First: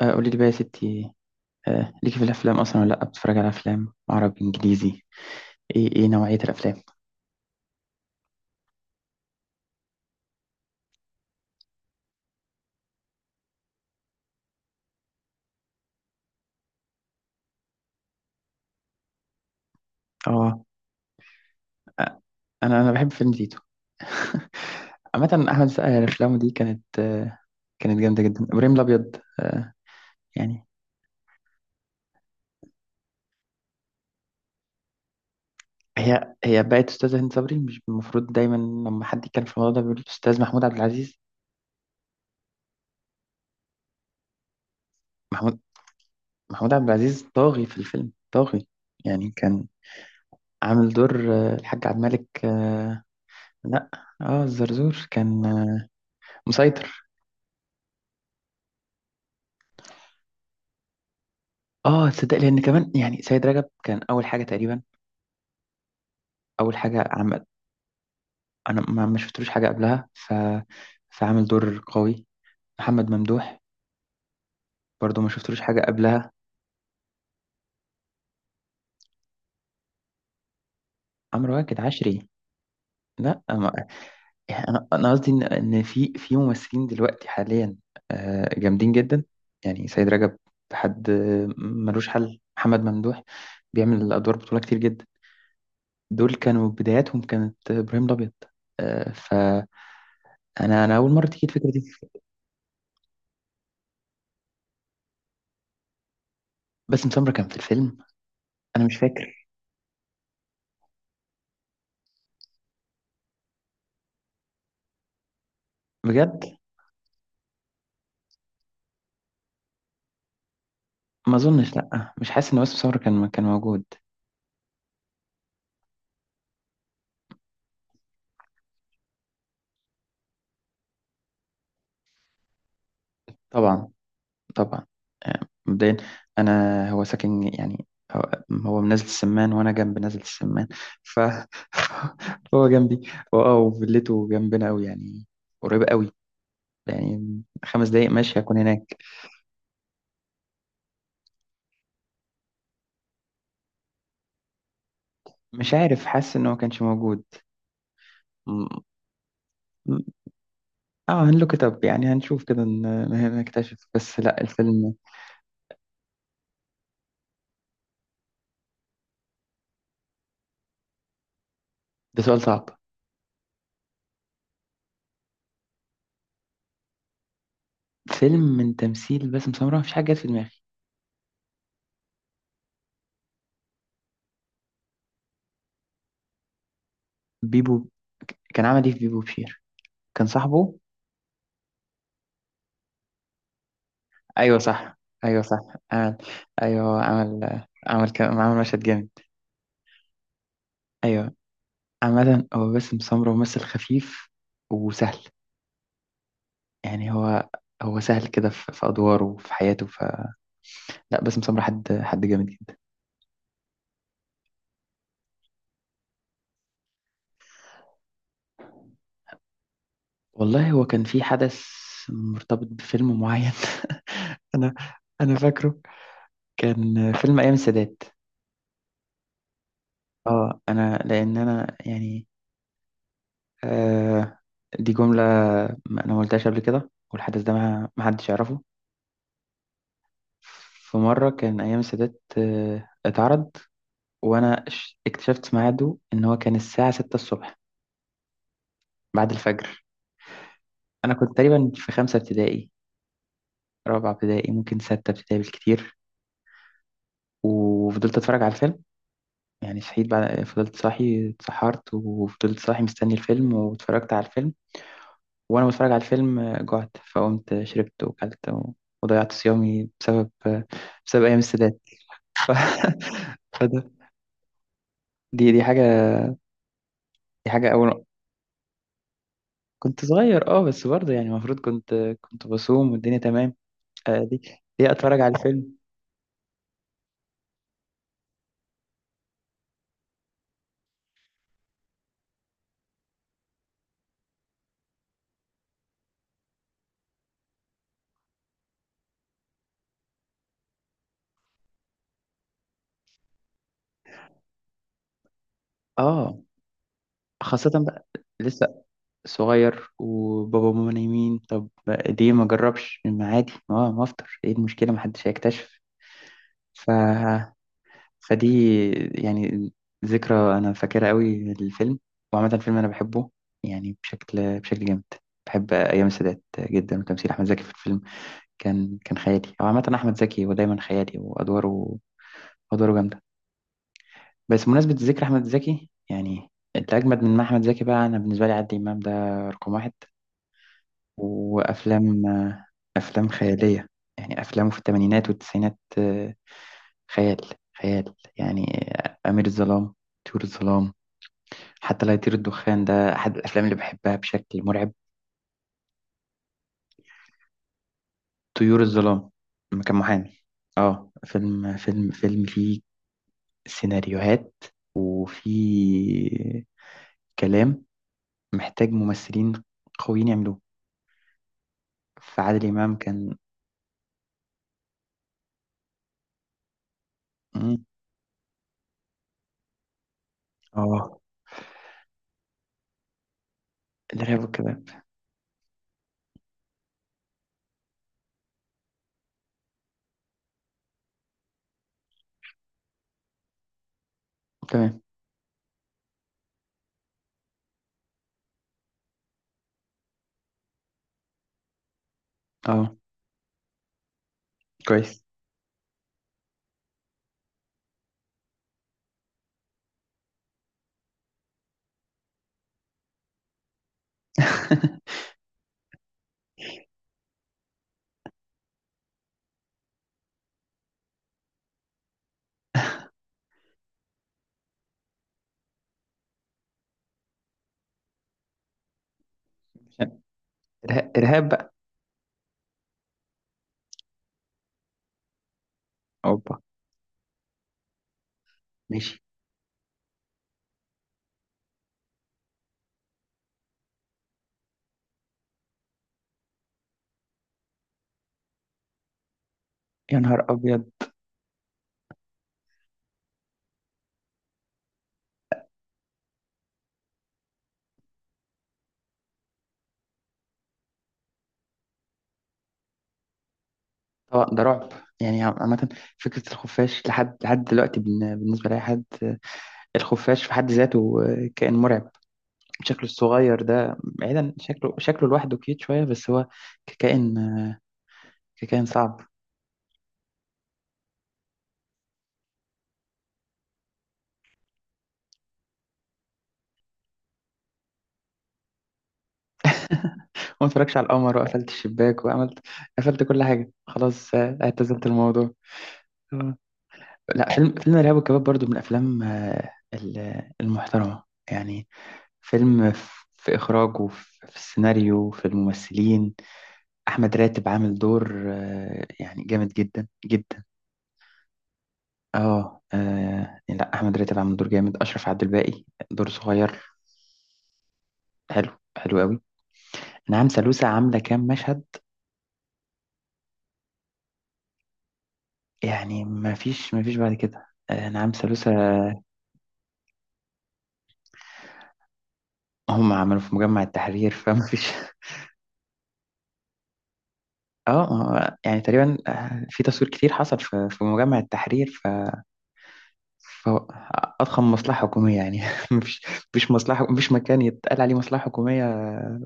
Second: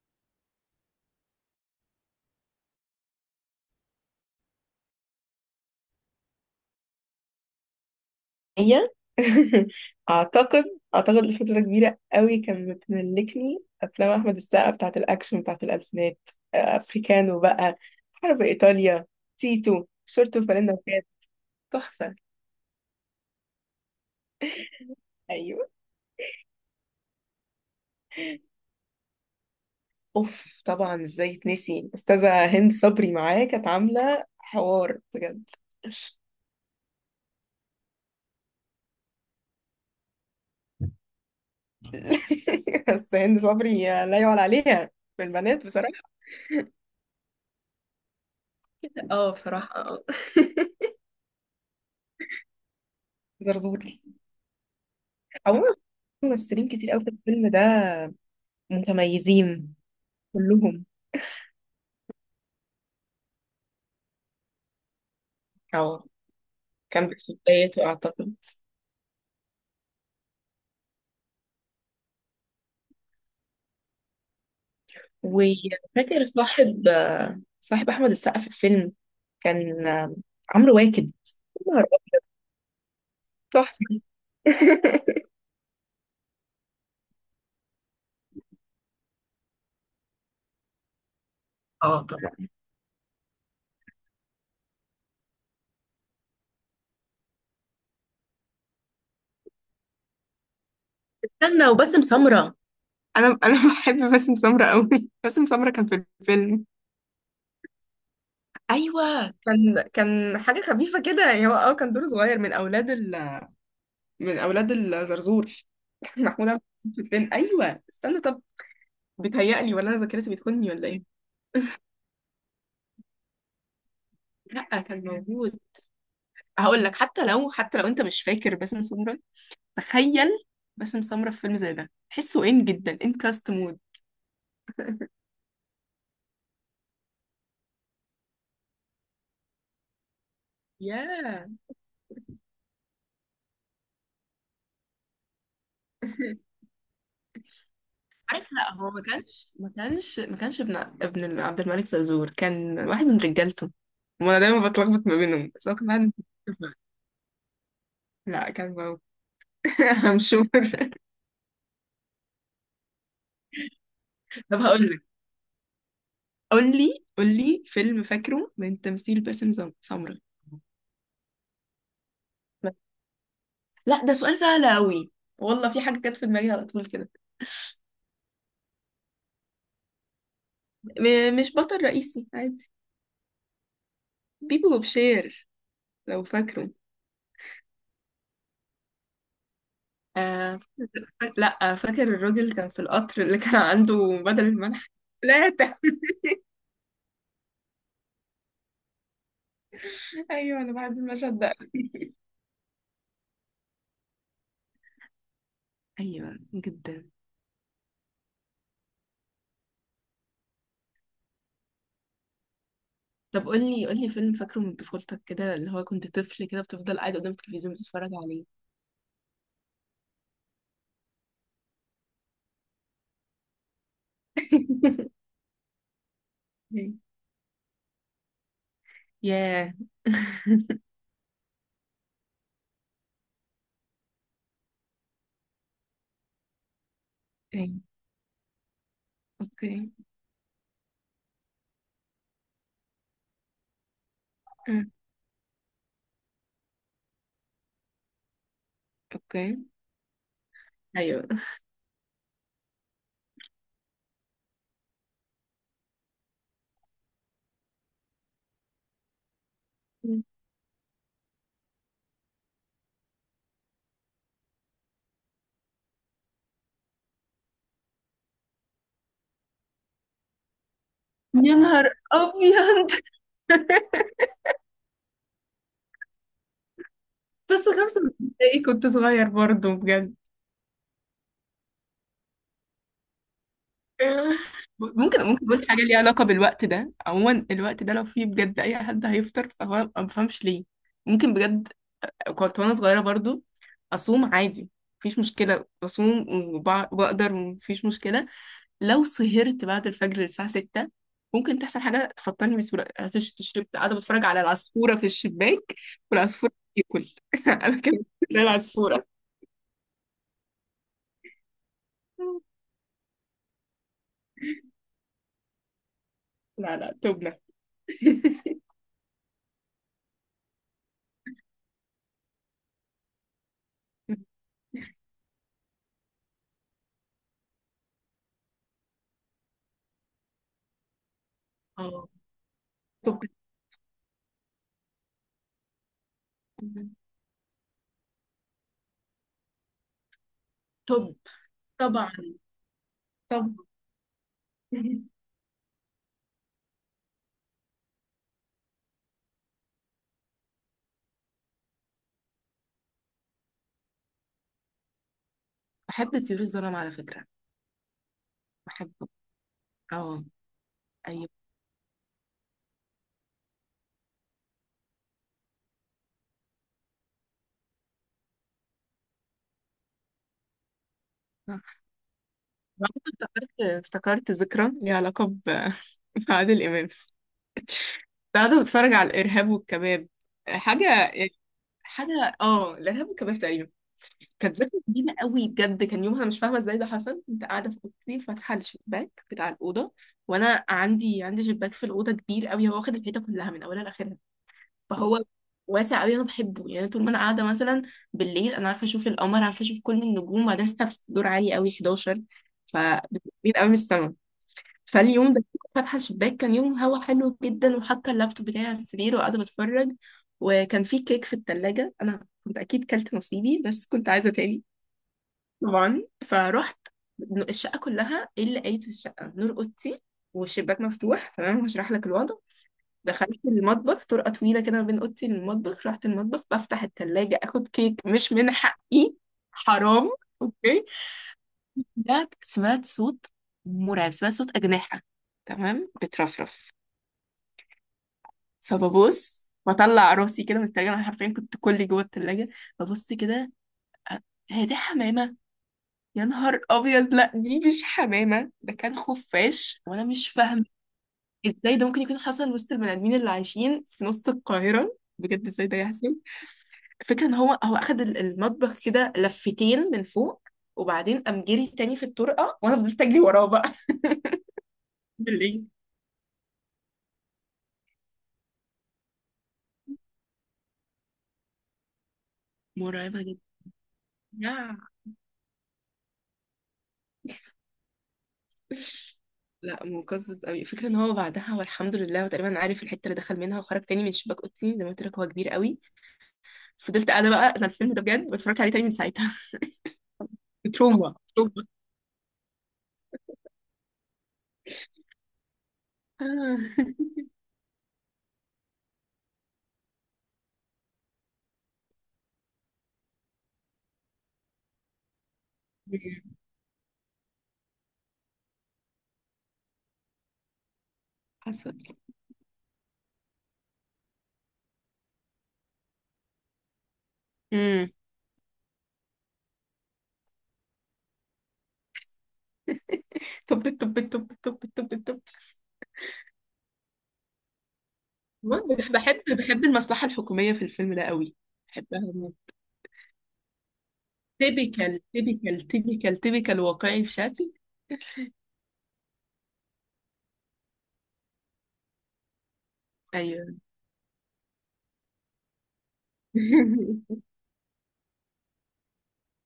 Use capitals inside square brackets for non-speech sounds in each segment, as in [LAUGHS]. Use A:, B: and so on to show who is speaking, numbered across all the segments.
A: قولي لي بقى يا ستي. ليكي في الافلام اصلا ولا لا بتتفرج على افلام عربي انجليزي؟ ايه نوعيه الافلام؟
B: هي. [LAUGHS] اعتقد اعتقد لفتره كبيره قوي كان بتملكني افلام احمد السقا بتاعه الاكشن بتاعه الالفينات. افريكانو بقى، حرب ايطاليا، تيتو شورت
A: اه.
B: وفانلة وكاب. تحفه.
A: آه، انا بحب فيلم تيتو.
B: [LAUGHS]
A: [LAUGHS] عامه احمد
B: ايوه.
A: السقا افلامه دي كانت جامده جدا. ابراهيم الابيض.
B: اوف،
A: يعني
B: طبعا ازاي تنسي استاذه هند صبري معاه، كانت عامله حوار بجد.
A: هي بقت استاذه هند صبري. مش المفروض دايما لما حد يتكلم في الموضوع ده بيقول استاذ محمود عبد العزيز؟
B: [LAUGHS] بس هند صبري لا يعلى عليها في
A: محمود
B: البنات بصراحه.
A: محمود عبد العزيز طاغي في الفيلم، طاغي. يعني
B: اه،
A: كان
B: بصراحه، اه.
A: عامل دور الحاج عبد الملك.
B: [LAUGHS] زرزور.
A: لا، اه الزرزور كان
B: عموما في ممثلين كتير
A: مسيطر.
B: قوي في الفيلم ده متميزين كلهم.
A: اه، تصدق لان كمان يعني سيد رجب كان اول حاجه تقريبا،
B: اه،
A: اول حاجه
B: كان في
A: عمل.
B: بدايته اعتقد.
A: انا ما شفتلوش حاجه قبلها، فعمل دور قوي. محمد ممدوح برضو ما شفتلوش حاجه
B: وفاكر
A: قبلها.
B: صاحب احمد السقا في الفيلم كان عمرو واكد.
A: عمرو
B: يا نهار
A: واكد
B: أبيض،
A: عشري. لا
B: تحفه.
A: ما... يعني
B: [LAUGHS]
A: انا قصدي ان في ممثلين دلوقتي حاليا جامدين جدا. يعني سيد رجب، حد
B: اه
A: ملوش
B: طبعا.
A: حل. محمد ممدوح بيعمل ادوار بطوله كتير جدا. دول كانوا بداياتهم، كانت ابراهيم الابيض. فانا اول مره تيجي
B: استنى،
A: الفكره دي.
B: وباسم سمره. انا [LAUGHS] بحب باسم سمره قوي. [LAUGHS] باسم سمره كان في الفيلم.
A: باسم سمرة كان في الفيلم. انا مش
B: ايوه
A: فاكر.
B: كان حاجه خفيفه كده، يعني هو كان دوره صغير من اولاد من اولاد الزرزور. [LAUGHS] محمود
A: بجد،
B: عبد العزيز في الفيلم، ايوه، استنى، طب بيتهيألي ولا انا ذاكرتي بتخوني ولا ايه؟
A: ما اظنش. لا، مش حاسس ان باسم سمرة كان موجود.
B: لا كان موجود. هقول لك، حتى لو انت مش فاكر باسم سمرة، تخيل باسم سمرة في فيلم زي ده، تحسه ان جدا ان كاست مود.
A: طبعا، طبعا. آه، مبدئيا، انا هو ساكن يعني. هو هو من نزلة السمان وانا جنب نزلة السمان. ف
B: ياه.
A: [LAUGHS] هو جنبي، هو اه وفيلته جنبنا قوي يعني، قريبة قوي.
B: [LAUGHS]
A: يعني 5 دقايق ماشي
B: عارف،
A: هكون
B: لا هو
A: هناك.
B: ما كانش ابن عبد الملك زرزور كان واحد من رجالته، وانا دايما بتلخبط ما بينهم، بس
A: مش
B: هو كان واحد
A: عارف،
B: من
A: حاسس ان هو
B: رجالته.
A: كانش موجود.
B: لا كان
A: م-
B: موجود.
A: م-
B: [LAUGHS] همشور.
A: اه هنلوك اب، يعني هنشوف كده نكتشف. بس لا،
B: طب هقول
A: الفيلم
B: لك، قول لي فيلم فاكره من تمثيل باسم سمرة.
A: ده سؤال صعب.
B: لا ده سؤال سهل قوي، والله في حاجة كانت في دماغي على طول كده.
A: فيلم من تمثيل باسم سمرة مفيش حاجة جت في دماغي.
B: مش بطل رئيسي عادي، بيبو وبشير، لو فاكره.
A: بيبو، كان عمل ايه في بيبو بشير؟ كان
B: آه
A: صاحبه.
B: لا فاكر الراجل اللي كان في القطر اللي كان عنده بدل
A: ايوه،
B: الملح
A: صح. ايوه، صح،
B: ثلاثة.
A: عمل. ايوه، عمل مشهد جامد.
B: [LAUGHS] أيوة أنا بحب
A: ايوه.
B: المشهد ده.
A: عامة، هو باسم سمرة ممثل خفيف وسهل.
B: ايوه جدا.
A: يعني هو سهل كده في ادواره وفي حياته. ف لا، باسم سمرة حد جامد جدا.
B: طب قولي فيلم فاكره من طفولتك كده، اللي هو كنت طفل كده بتفضل قاعد قدام التلفزيون بتتفرج عليه.
A: والله، هو كان في حدث مرتبط بفيلم معين. [LAUGHS] انا انا فاكره. كان
B: [LAUGHS]
A: فيلم ايام السادات.
B: ياه.
A: اه، انا لان انا يعني. آه دي جملة أنا ما قلتهاش قبل كده، والحدث ده
B: أيوة.
A: ما حدش يعرفه.
B: أوكي.
A: في مرة كان أيام السادات اتعرض، وأنا
B: أمم.
A: اكتشفت ميعاده إن هو كان الساعة 6 الصبح، بعد
B: أوكي.
A: الفجر. أنا
B: ايوه.
A: كنت تقريبا في خمسة ابتدائي، رابعة ابتدائي، ممكن ستة ابتدائي بالكتير. وفضلت أتفرج على الفيلم. يعني صحيت بعد، فضلت صاحي، اتسحرت وفضلت صاحي مستني الفيلم واتفرجت على الفيلم. وانا بتفرج على الفيلم جعت فقمت شربت وكلت وضيعت صيامي بسبب بسبب ايام
B: يا
A: السادات.
B: نهار ابيض.
A: [LAUGHS] فده،
B: [LAUGHS]
A: دي حاجه، دي حاجه
B: بس خمسة
A: اول.
B: دقايق كنت صغير برضه
A: كنت
B: بجد.
A: صغير، اه. بس برضه يعني، المفروض كنت بصوم والدنيا تمام.
B: [LAUGHS]
A: آه،
B: آه.
A: دي دي اتفرج
B: ممكن
A: على
B: ممكن اقول
A: الفيلم.
B: حاجه ليها علاقه بالوقت ده، عموما الوقت ده لو فيه بجد اي حد هيفطر فهو ما بفهمش ليه. ممكن بجد، كنت وانا صغيره برضو اصوم عادي، مفيش مشكله بصوم وبقدر، مفيش مشكله. لو سهرت بعد الفجر الساعه 6، ممكن تحصل حاجه تفطرني بسهوله. هتش شربت قاعده بتفرج على العصفوره في الشباك
A: اه،
B: والعصفور بياكل. [LAUGHS]
A: خاصه
B: انا كده
A: بقى
B: زي
A: لسه
B: العصفوره.
A: صغير وبابا وماما نايمين. طب ليه ما اجربش؟ ما عادي، ما افطر، ايه المشكله؟ ما حدش هيكتشف.
B: لا لا، توبنا.
A: فدي يعني ذكرى انا فاكرها قوي، الفيلم. وعامه الفيلم انا بحبه، يعني بشكل جامد. بحب ايام السادات جدا، وتمثيل احمد زكي في الفيلم كان خيالي. او عامه احمد زكي هو دايما خيالي، وادواره.
B: اه.
A: ادواره
B: توب
A: جامده. بس بمناسبه ذكر احمد زكي، يعني اللي اجمد من احمد زكي بقى، انا بالنسبه لي عادل امام ده رقم واحد.
B: توب. طبعا
A: وافلام افلام
B: طبعا.
A: خياليه. يعني افلامه في الثمانينات والتسعينات خيال، خيال يعني. أمير الظلام، طيور الظلام، حتى لا يطير الدخان، ده أحد الأفلام اللي بحبها بشكل مرعب.
B: بحب طيور الظلام على فكرة.
A: طيور
B: بحبه.
A: الظلام، لما كان
B: اه.
A: محامي. اه،
B: ايوه
A: فيلم فيه سيناريوهات، وفيه كلام محتاج ممثلين قويين يعملوه.
B: صح.
A: فعادل إمام
B: وعمري
A: كان.
B: افتكرت ذكرى ليها علاقة [LAUGHS] بعادل إمام. كنت
A: مم.
B: قاعدة بتفرج على الإرهاب والكباب، حاجة
A: اه،
B: يعني، حاجة اه الإرهاب والكباب تقريبا.
A: الإرهاب
B: كانت ذكرى
A: والكباب.
B: جميلة قوي بجد. كان يومها مش فاهمة ازاي ده حصل. كنت قاعدة في أوضتي فاتحة الشباك بتاع الأوضة، وأنا عندي شباك في الأوضة كبير قوي، هو واخد الحيطة كلها من أولها لآخرها.
A: تمام.
B: فهو واسع قوي انا بحبه، يعني طول ما انا قاعده مثلا بالليل، انا عارفه اشوف القمر، عارفه اشوف كل النجوم. وبعدين احنا في [LAUGHS] دور عالي قوي 11،
A: اه،
B: فبتبقين قوي من السما.
A: كويس.
B: فاليوم ده كنت فاتحه الشباك، كان يوم هوا حلو جدا، وحاطه اللابتوب بتاعي على السرير وقاعده بتفرج. وكان في كيك في التلاجة، انا كنت اكيد كلت نصيبي بس كنت عايزه تاني.
A: [LAUGHS]
B: طبعا فرحت. الشقه كلها ايه اللي قايت في الشقه؟ نور اوضتي والشباك مفتوح. تمام، هشرح لك الوضع. دخلت المطبخ، طرقة طويلة كده ما بين أوضتي للمطبخ، رحت المطبخ بفتح التلاجة أخد كيك مش من حقي، حرام، أوكي.
A: إرهاب، إرهاب بقى.
B: ده سمعت صوت مرعب، سمعت صوت أجنحة، تمام،
A: أوبا.
B: بترفرف.
A: ماشي.
B: فببص بطلع راسي كده من التلاجة، أنا حرفيا كنت كلي جوه التلاجة. ببص كده، أ- هي دي حمامة؟ يا نهار أبيض، لا دي مش حمامة، ده كان خفاش. وأنا
A: يا
B: مش
A: نهار
B: فاهمة
A: أبيض.
B: ازاي ده ممكن يكون حصل وسط البني آدمين اللي عايشين في نص القاهرة، بجد ازاي ده يحصل. الفكرة ان هو اخد المطبخ كده لفتين من فوق، وبعدين قام جري تاني في الطرقة، وانا فضلت اجري وراه بقى.
A: اه، ده رعب.
B: [LAUGHS]
A: يعني
B: ليه؟
A: عامة فكرة الخفاش لحد دلوقتي بالنسبة لأي حد. الخفاش في حد ذاته كائن مرعب. شكله
B: مرعبة جدا.
A: الصغير ده، بعيدا،
B: يا.
A: شكله لوحده كيوت شوية، بس هو ككائن ككائن صعب.
B: لا مقزز قوي. الفكرة ان هو بعدها والحمد لله، هو تقريبا عارف الحتة اللي دخل منها، وخرج تاني من شباك اوضتي، زي ما قلت لك هو كبير قوي. فضلت قاعدة بقى انا. الفيلم ده بجد ما اتفرجتش عليه تاني من ساعتها.
A: ما
B: [LAUGHS]
A: اتفرجش على
B: تروما،
A: القمر،
B: تروما.
A: وقفلت الشباك وعملت. قفلت كل حاجة، خلاص. اعتزلت الموضوع. آه.
B: آه.
A: لا، فيلم الإرهاب والكباب برضو من الأفلام المحترمة. يعني فيلم في إخراجه، في السيناريو، في
B: [LAUGHS]
A: الممثلين. احمد راتب عامل دور يعني جامد جدا جدا.
B: حصل.
A: اه. لا، احمد راتب عامل دور جامد. اشرف عبد الباقي دور صغير،
B: امم.
A: حلو. حلو قوي. نعم سلوسة عامله كام مشهد،
B: طب، طب، طب، طب، طب، طب.
A: يعني ما فيش بعد كده نعم سلوسة.
B: بحب المصلحة الحكومية في الفيلم ده قوي، بحبها.
A: هم عملوا في مجمع التحرير، فما فيش.
B: تيبيكال،
A: [LAUGHS]
B: تيبيكال، تيبيكال، تيبيكال، واقعي في شكل.
A: اه، ما هو يعني تقريبا في تصوير كتير حصل في مجمع التحرير. ف
B: ايوه.
A: ف- اضخم مصلحه حكوميه يعني. [LAUGHS] مفيش مصلحه، مفيش مكان يتقال عليه مصلحه حكوميه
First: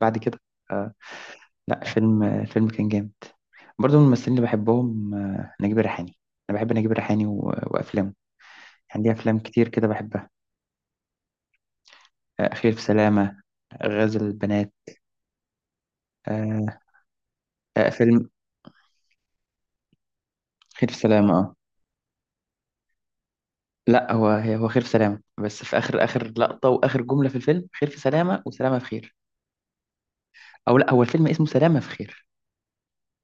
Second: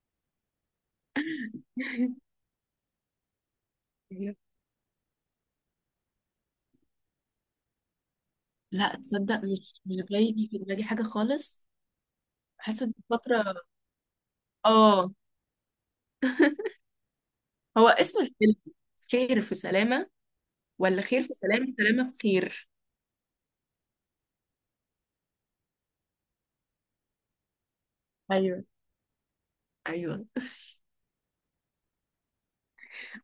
A: بعد كده. آه. لا، فيلم
B: [LAUGHS]
A: فيلم كان جامد. برضه من الممثلين اللي بحبهم نجيب الريحاني. انا بحب نجيب الريحاني وافلامه.
B: لا
A: يعني ليه
B: تصدق،
A: افلام كتير
B: مش
A: كده
B: مش
A: بحبها.
B: جاي في دماغي حاجه خالص.
A: خير في
B: حاسه دي
A: سلامه،
B: فتره.
A: غزل البنات.
B: اه. [LAUGHS]
A: آه،
B: هو اسم
A: فيلم
B: الفيلم خير في سلامه،
A: خير في
B: ولا خير في
A: سلامه، اه.
B: سلامه سلامه في خير؟
A: لا، هو هو خير في سلامه، بس في اخر لقطه واخر جمله في الفيلم، خير في سلامه
B: ايوه.
A: وسلامه في خير.
B: ايوه. [LAUGHS]
A: او لا، هو الفيلم اسمه سلامه في خير.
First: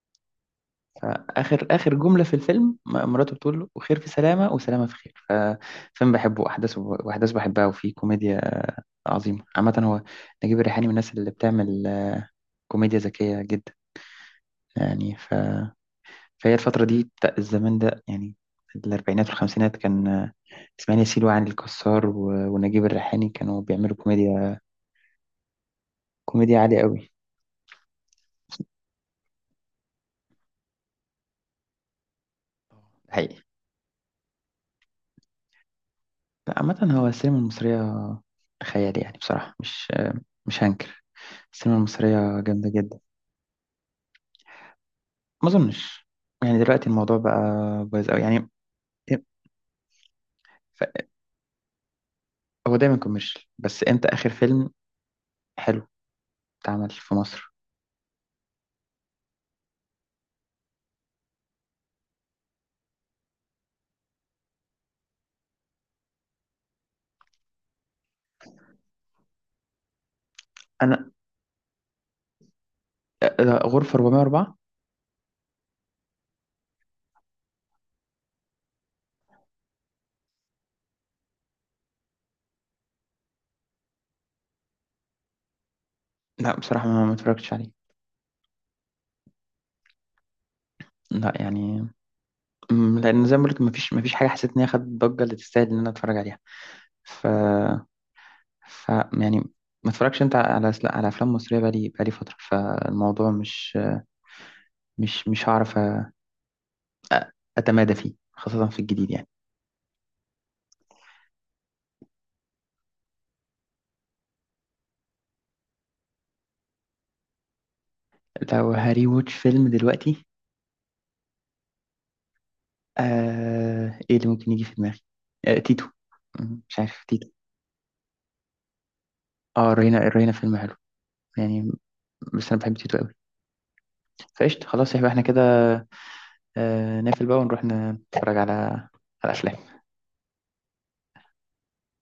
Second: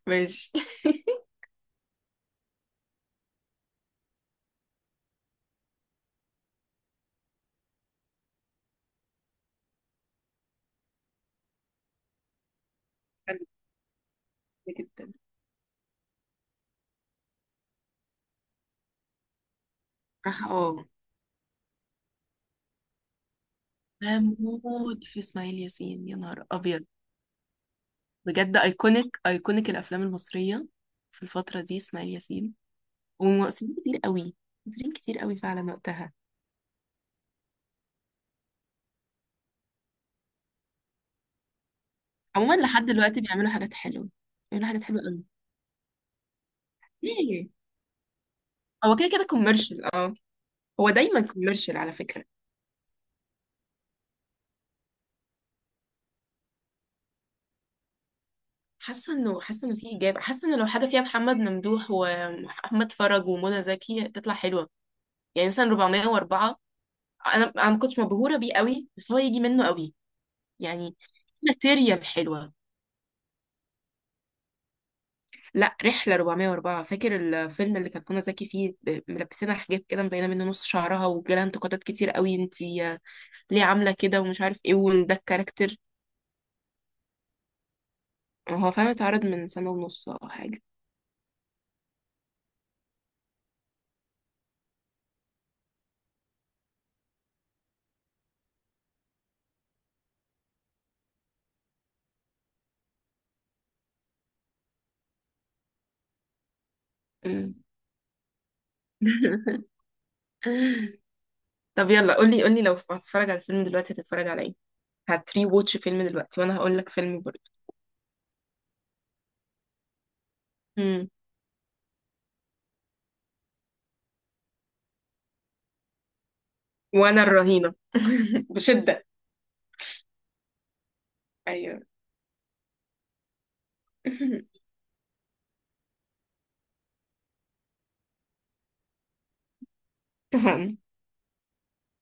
B: ماشي. [LAUGHS]
A: اخر جمله في الفيلم مراته بتقول له وخير في سلامه، وسلامه في خير. ففيلم بحبه، احداثه واحداث بحبها، وفيه كوميديا عظيم. عامة هو نجيب الريحاني من الناس اللي بتعمل كوميديا ذكية
B: حلو
A: جدا.
B: جدا.
A: يعني فهي الفترة دي بتاع الزمان ده يعني الأربعينات والخمسينات كان
B: راح. اه.
A: إسماعيل ياسين وعلي الكسار ونجيب الريحاني، كانوا بيعملوا كوميديا.
B: بموت في اسماعيل ياسين، يا نهار
A: كوميديا عالية
B: ابيض،
A: قوي.
B: بجد ايكونيك ايكونيك الافلام المصريه في الفتره دي. اسماعيل ياسين
A: حقيقي.
B: ومؤثرين كتير قوي، مؤثرين كتير قوي فعلا وقتها.
A: لا، عامة هو السينما المصرية خيال يعني بصراحة. مش هنكر، السينما المصرية
B: عموما
A: جامدة
B: لحد
A: جدا.
B: دلوقتي بيعملوا حاجات حلوه، بيعملوا حاجات حلوه قوي.
A: ما أظنش، يعني دلوقتي الموضوع بقى
B: ليه؟
A: بايظ أوي يعني.
B: هو كده كده كوميرشال، اه.
A: ف-
B: هو دايما كوميرشال على فكره.
A: هو دايما كوميرشال، بس إمتى آخر فيلم حلو اتعمل في مصر؟
B: حاسه انه في اجابه، حاسه انه لو حاجه فيها محمد ممدوح ومحمد فرج ومنى زكي تطلع حلوه. يعني مثلا 404. انا ما كنتش مبهوره بيه قوي، بس هو يجي منه قوي، يعني
A: انا
B: ماتيريال حلوه.
A: غرفة 404.
B: لا، رحلة 404. فاكر الفيلم اللي كانت منى زكي فيه ملبسينها حجاب كده، مبينة منه نص شعرها، وجالها انتقادات كتير قوي، انتي ليه عاملة كده، ومش عارف ايه، وان ده الكاركتر.
A: لا، بصراحة ما اتفرجتش عليه.
B: هو فعلا اتعرض من 1.5 سنة او حاجة.
A: لا يعني. مم. لان زي ما بقولك مفيش حاجة حسيت ان هي خدت الضجة اللي تستاهل ان انا اتفرج عليها. ف ف يعني، ما اتفرجش انت على افلام مصرية بقالي فترة، فالموضوع مش هعرف
B: مم.
A: اتمادى فيه، خاصة في الجديد يعني.
B: [LAUGHS] طب يلا، قولي لو هتتفرج على الفيلم دلوقتي هتتفرج على ايه؟ هتري ووتش فيلم دلوقتي وانا هقول لك فيلم برضه.
A: لو هاري ووتش فيلم دلوقتي،
B: مم.
A: ايه اللي ممكن يجي في دماغي؟ تيتو. مم، مش عارف.
B: وانا
A: تيتو.
B: الرهينة [LAUGHS] بشدة.
A: اه، رينا فيلم حلو يعني.
B: ايوه.
A: بس انا بحب تيتو قوي.
B: [LAUGHS]
A: فقشطة، خلاص، يبقى احنا كده. نقفل بقى ونروح نتفرج على أفلام.
B: تمام.